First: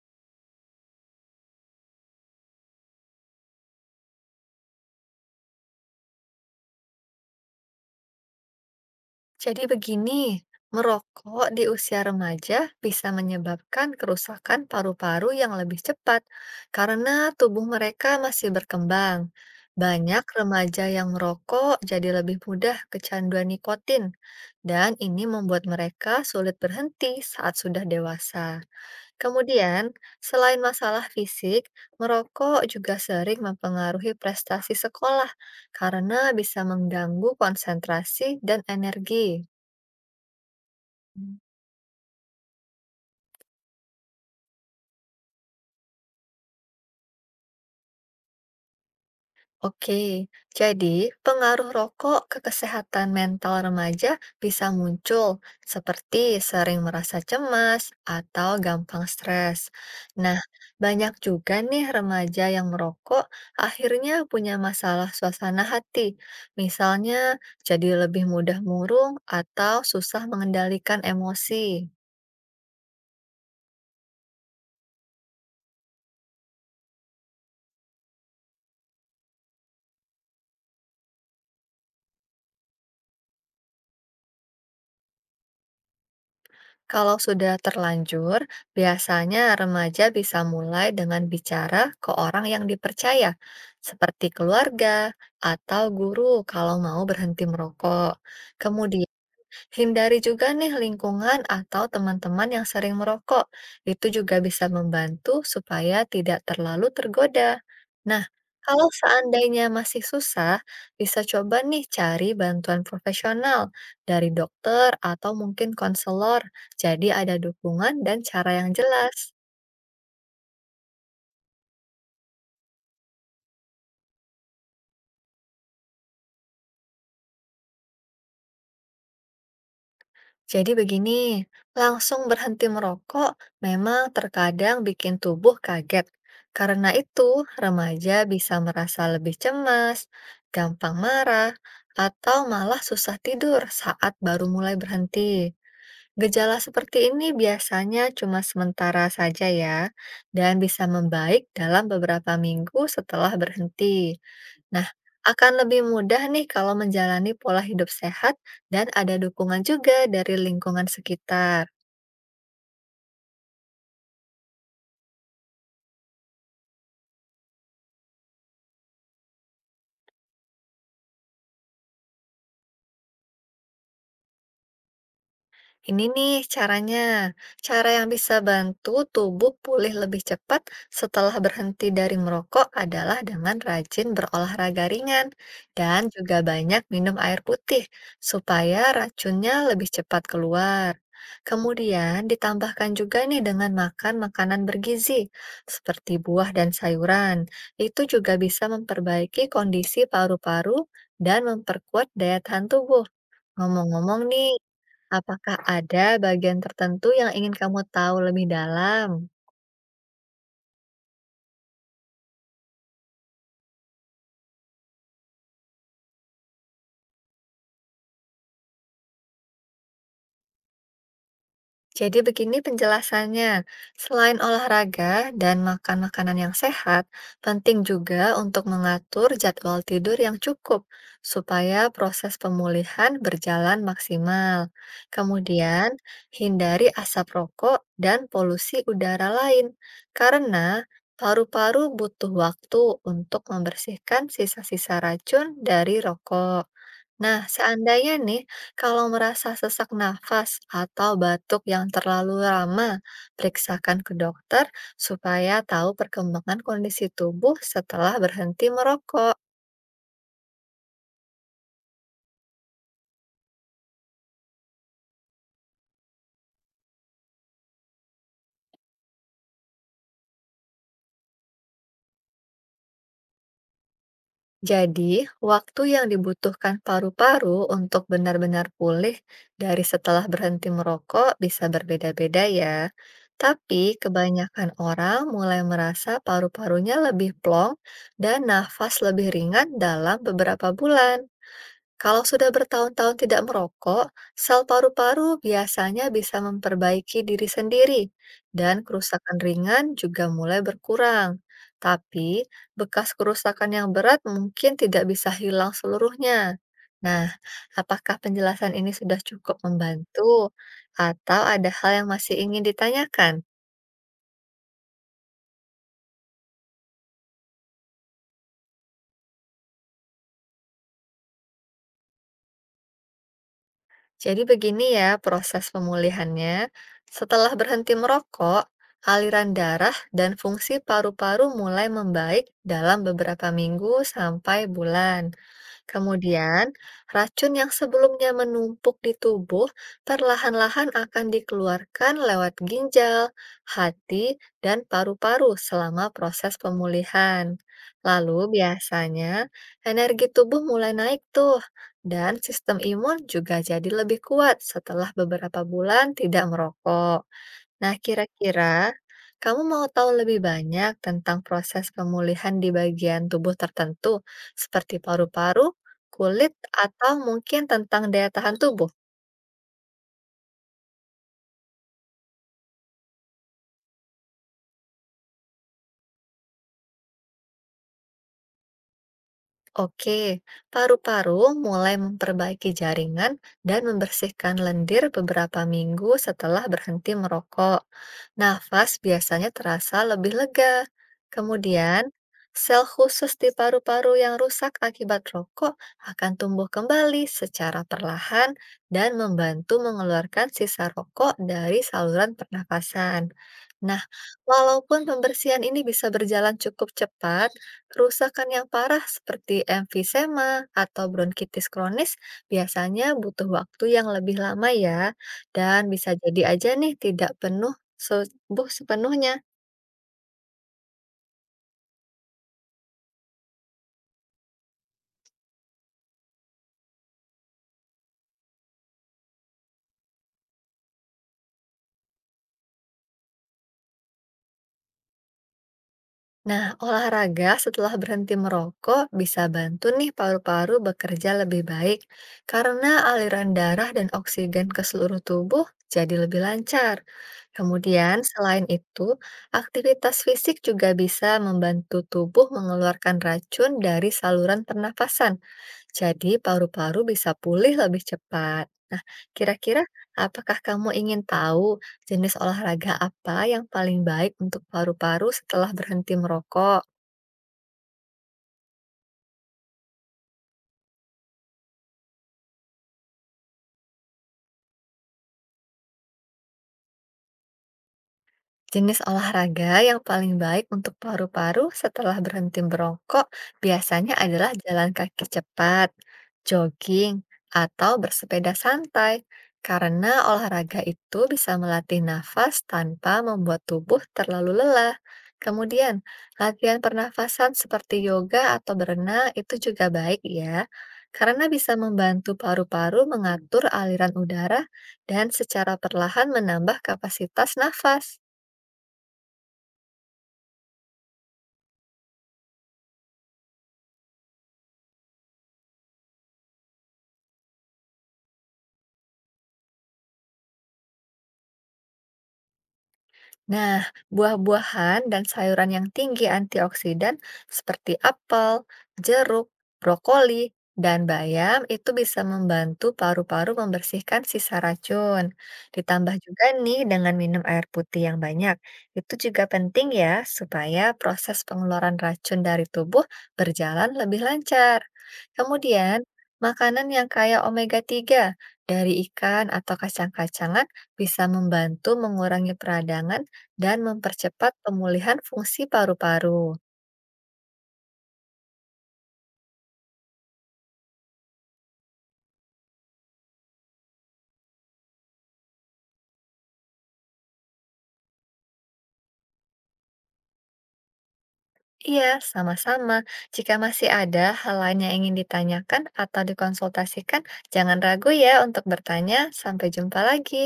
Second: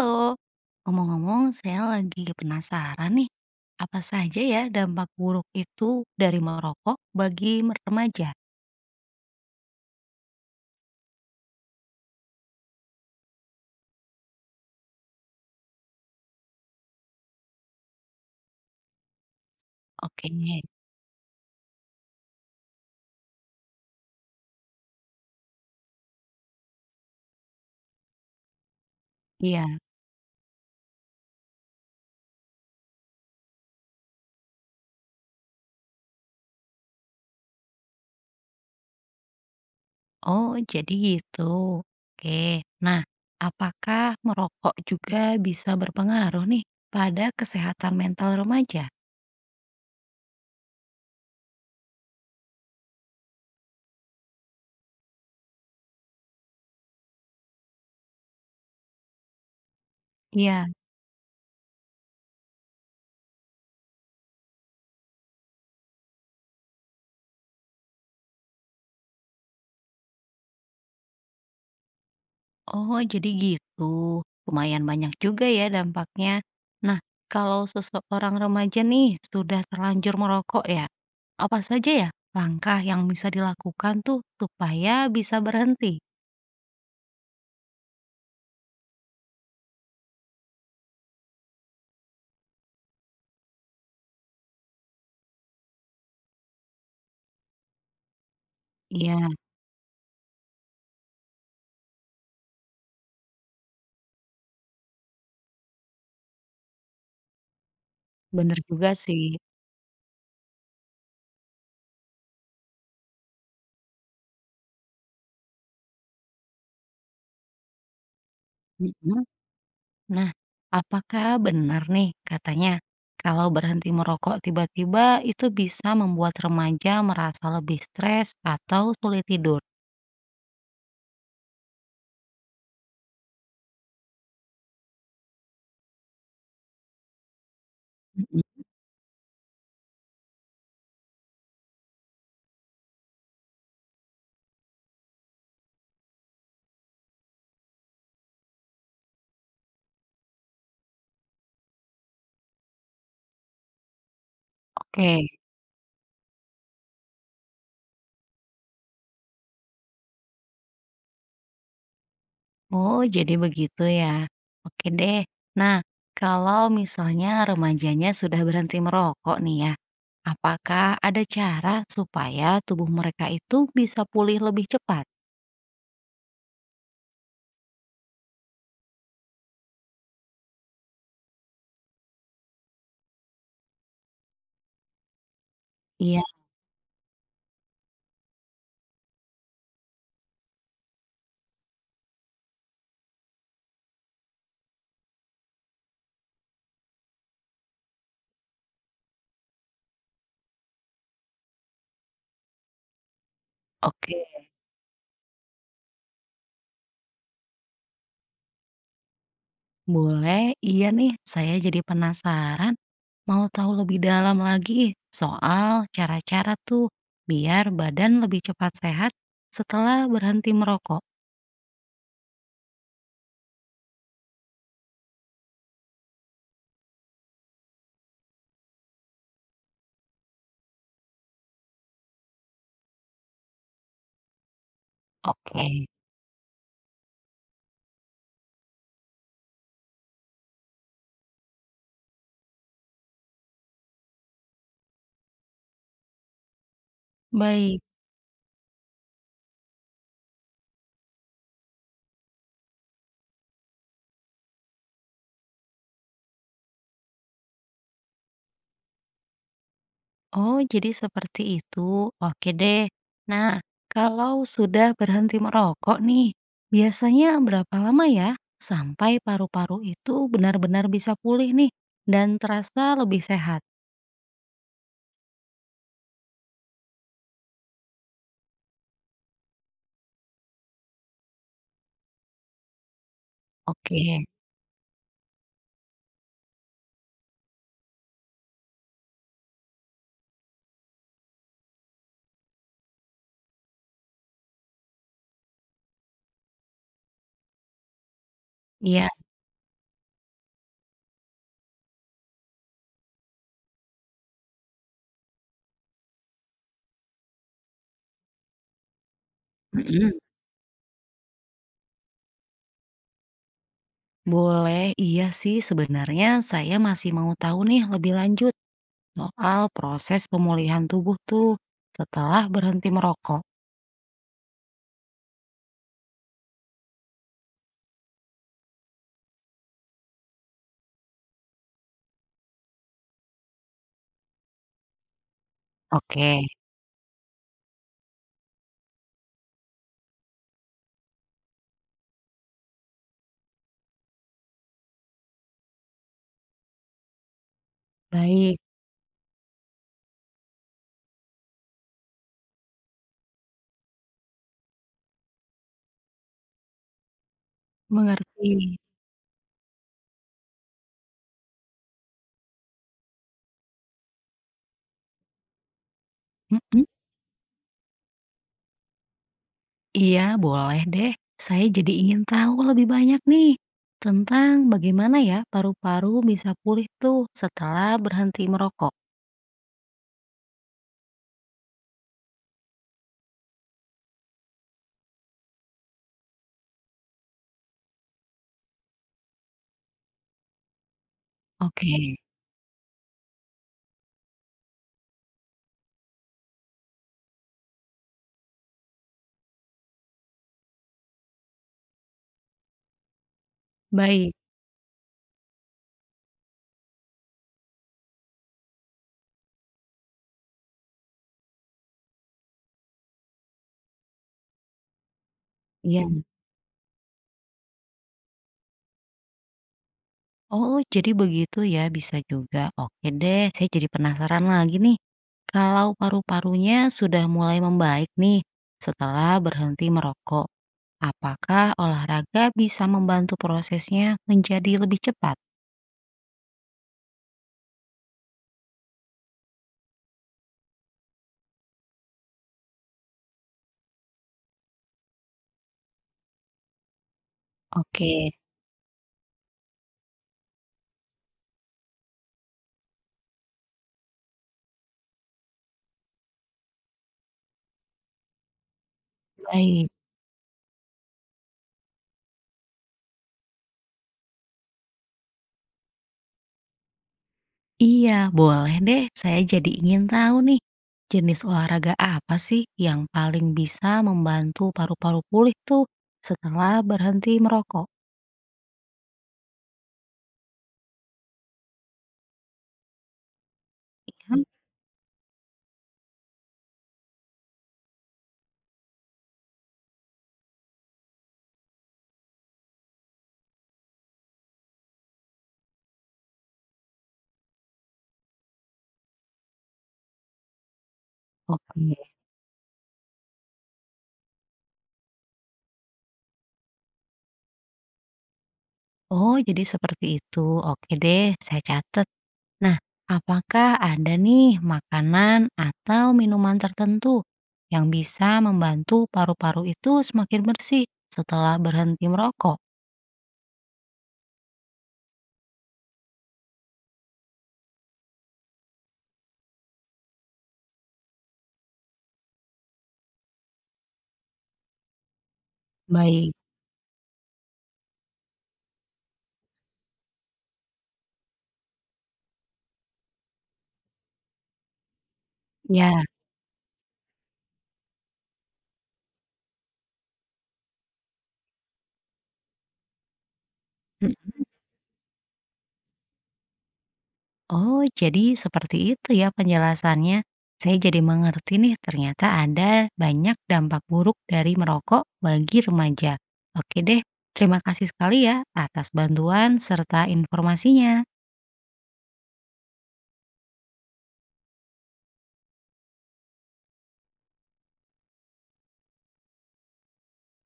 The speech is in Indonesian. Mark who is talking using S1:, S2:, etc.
S1: Halo. Ngomong-ngomong saya lagi penasaran nih, apa saja ya dampak buruk itu dari merokok bagi remaja?
S2: Jadi begini, merokok di usia remaja bisa menyebabkan kerusakan paru-paru yang lebih cepat karena tubuh mereka masih berkembang. Banyak
S1: Oke,
S2: remaja yang merokok jadi lebih mudah kecanduan nikotin, dan ini membuat mereka sulit berhenti saat sudah dewasa.
S1: iya.
S2: Kemudian, selain masalah fisik, merokok juga sering mempengaruhi prestasi sekolah karena bisa mengganggu konsentrasi dan energi.
S1: Oh, jadi
S2: Hmm.
S1: gitu. Oke. Nah, apakah merokok juga bisa berpengaruh nih pada kesehatan mental remaja?
S2: Oke, jadi pengaruh rokok ke kesehatan mental remaja bisa muncul seperti sering merasa cemas atau gampang stres. Nah,
S1: Iya.
S2: banyak juga nih remaja yang merokok akhirnya punya masalah suasana hati. Misalnya, jadi lebih mudah murung atau susah mengendalikan emosi.
S1: Oh, jadi gitu. Lumayan banyak juga ya dampaknya. Nah, kalau seseorang remaja nih sudah terlanjur merokok ya, apa saja ya langkah yang bisa dilakukan tuh supaya bisa berhenti?
S2: Kalau sudah terlanjur, biasanya remaja bisa mulai dengan bicara ke orang yang dipercaya, seperti keluarga atau guru kalau mau berhenti merokok. Kemudian,
S1: Iya,
S2: hindari juga nih lingkungan atau teman-teman yang sering merokok. Itu juga bisa membantu supaya tidak terlalu tergoda. Nah,
S1: bener
S2: kalau
S1: juga sih.
S2: seandainya masih susah, bisa coba nih cari bantuan profesional dari dokter atau mungkin konselor. Jadi ada dukungan dan cara yang jelas.
S1: Mhm. Nah, apakah benar nih katanya kalau berhenti merokok tiba-tiba itu bisa membuat remaja merasa lebih stres atau sulit tidur?
S2: Jadi begini, langsung berhenti merokok memang terkadang bikin tubuh kaget. Karena itu, remaja bisa
S1: Mhm.
S2: merasa lebih cemas, gampang marah, atau malah susah tidur saat baru mulai berhenti. Gejala seperti ini biasanya cuma sementara saja ya, dan bisa membaik dalam beberapa minggu setelah berhenti. Nah,
S1: Oke.
S2: akan lebih mudah nih kalau menjalani pola hidup sehat dan ada dukungan juga dari lingkungan sekitar.
S1: Oh, jadi begitu ya. Oke deh. Nah, kalau misalnya remajanya sudah berhenti merokok nih ya, apakah ada cara supaya tubuh mereka itu bisa pulih lebih cepat?
S2: Ini nih caranya, cara yang bisa bantu tubuh pulih lebih cepat setelah berhenti dari merokok adalah dengan rajin berolahraga ringan dan
S1: Iya,
S2: juga banyak minum air putih supaya racunnya lebih cepat keluar. Kemudian ditambahkan juga nih dengan makan makanan bergizi seperti buah dan sayuran. Itu juga bisa memperbaiki kondisi paru-paru dan memperkuat daya tahan tubuh.
S1: oke.
S2: Ngomong-ngomong nih, apakah ada bagian tertentu yang ingin kamu tahu lebih dalam?
S1: Boleh, iya nih. Saya jadi penasaran, mau tahu lebih dalam lagi soal cara-cara tuh biar badan lebih cepat sehat setelah berhenti merokok.
S2: Jadi begini penjelasannya, selain olahraga dan makan makanan yang sehat, penting juga untuk mengatur jadwal tidur yang cukup supaya proses pemulihan berjalan maksimal.
S1: Oke,
S2: Kemudian, hindari asap rokok dan polusi udara lain, karena paru-paru butuh waktu untuk membersihkan sisa-sisa racun dari rokok. Nah,
S1: baik.
S2: seandainya nih, kalau merasa sesak nafas atau batuk yang terlalu lama, periksakan ke dokter supaya tahu perkembangan kondisi tubuh setelah berhenti merokok.
S1: Oh, jadi seperti itu. Oke deh. Nah, kalau sudah berhenti merokok nih, biasanya berapa lama ya sampai paru-paru itu benar-benar bisa pulih nih dan terasa lebih sehat?
S2: Jadi, waktu yang dibutuhkan paru-paru untuk benar-benar pulih dari setelah berhenti merokok bisa berbeda-beda ya. Tapi
S1: Oke,
S2: kebanyakan orang mulai merasa paru-parunya lebih plong dan nafas lebih ringan dalam beberapa bulan. Kalau sudah bertahun-tahun tidak merokok, sel paru-paru biasanya bisa memperbaiki diri sendiri, dan
S1: iya.
S2: kerusakan ringan juga mulai berkurang. Tapi, bekas kerusakan yang berat mungkin tidak bisa hilang seluruhnya. Nah, apakah penjelasan ini sudah cukup
S1: Mm-mm.
S2: membantu, atau ada hal yang masih ingin ditanyakan?
S1: Boleh, iya sih sebenarnya saya masih mau tahu nih lebih lanjut soal proses pemulihan tubuh tuh setelah berhenti merokok.
S2: Jadi begini ya proses pemulihannya. Setelah berhenti merokok, aliran darah dan fungsi paru-paru mulai membaik dalam beberapa minggu sampai bulan.
S1: Oke,
S2: Kemudian, racun yang sebelumnya menumpuk di tubuh perlahan-lahan akan dikeluarkan lewat ginjal, hati, dan paru-paru selama proses pemulihan. Lalu
S1: baik,
S2: biasanya energi tubuh mulai naik tuh, dan sistem imun juga jadi lebih kuat setelah beberapa bulan tidak merokok. Nah,
S1: mengerti.
S2: kira-kira kamu mau tahu lebih banyak tentang proses pemulihan di bagian tubuh tertentu, seperti paru-paru, kulit,
S1: Mm-mm.
S2: atau mungkin tentang daya tahan tubuh?
S1: Iya, boleh deh. Saya jadi ingin tahu lebih banyak nih tentang bagaimana ya paru-paru bisa pulih tuh setelah berhenti merokok.
S2: Oke, paru-paru mulai memperbaiki jaringan dan membersihkan lendir beberapa minggu setelah berhenti merokok. Nafas biasanya terasa lebih lega.
S1: Oke,
S2: Kemudian, sel khusus di paru-paru yang rusak akibat rokok akan tumbuh kembali secara perlahan dan membantu mengeluarkan sisa rokok dari saluran pernafasan. Nah,
S1: baik.
S2: walaupun pembersihan ini bisa berjalan cukup cepat, kerusakan yang parah seperti emfisema atau bronkitis kronis biasanya butuh waktu yang lebih lama ya, dan
S1: Iya.
S2: bisa jadi aja nih tidak penuh sembuh sepenuhnya.
S1: Oh, jadi begitu ya bisa juga. Oke deh, saya jadi penasaran lagi nih. Kalau paru-parunya sudah mulai membaik nih setelah berhenti merokok, apakah olahraga bisa membantu prosesnya menjadi lebih cepat?
S2: Nah, olahraga setelah berhenti merokok bisa bantu nih paru-paru bekerja lebih baik karena aliran darah dan oksigen ke seluruh tubuh jadi lebih lancar.
S1: Oke,
S2: Kemudian, selain itu, aktivitas fisik juga bisa membantu tubuh mengeluarkan racun dari saluran pernafasan. Jadi, paru-paru bisa pulih lebih cepat. Nah, kira-kira
S1: baik.
S2: apakah kamu ingin tahu jenis olahraga apa yang paling baik untuk paru-paru setelah berhenti merokok?
S1: Iya, boleh deh. Saya jadi ingin tahu nih, jenis olahraga apa sih yang paling bisa membantu paru-paru pulih tuh setelah berhenti merokok?
S2: Jenis olahraga yang paling baik untuk paru-paru setelah berhenti merokok biasanya
S1: Ya.
S2: adalah jalan kaki cepat, jogging, atau bersepeda santai. Karena olahraga itu bisa melatih nafas tanpa membuat tubuh terlalu lelah. Kemudian, latihan pernafasan seperti yoga atau berenang itu juga baik ya, karena bisa
S1: Oke.
S2: membantu paru-paru mengatur aliran udara dan secara perlahan menambah kapasitas nafas.
S1: Oh, jadi seperti itu. Oke deh, saya catat. Nah, apakah ada nih makanan atau minuman tertentu yang bisa membantu paru-paru itu semakin bersih setelah berhenti merokok?
S2: Nah, buah-buahan dan sayuran yang tinggi antioksidan seperti apel, jeruk, brokoli, dan bayam itu bisa membantu paru-paru membersihkan sisa racun. Ditambah
S1: Baik.
S2: juga nih dengan minum air putih yang banyak. Itu juga penting ya supaya proses pengeluaran racun dari tubuh berjalan lebih lancar. Kemudian,
S1: Ya.
S2: makanan yang kaya omega-3 dari ikan atau kacang-kacangan bisa membantu mengurangi peradangan dan
S1: Mm.
S2: mempercepat pemulihan fungsi paru-paru.
S1: Oh, jadi seperti itu ya penjelasannya. Saya jadi mengerti nih, ternyata ada banyak dampak buruk dari merokok bagi remaja. Oke deh, terima kasih sekali ya atas bantuan serta informasinya.
S2: Iya, sama-sama. Jika masih ada hal lain yang ingin ditanyakan atau dikonsultasikan, jangan ragu ya untuk bertanya. Sampai jumpa lagi.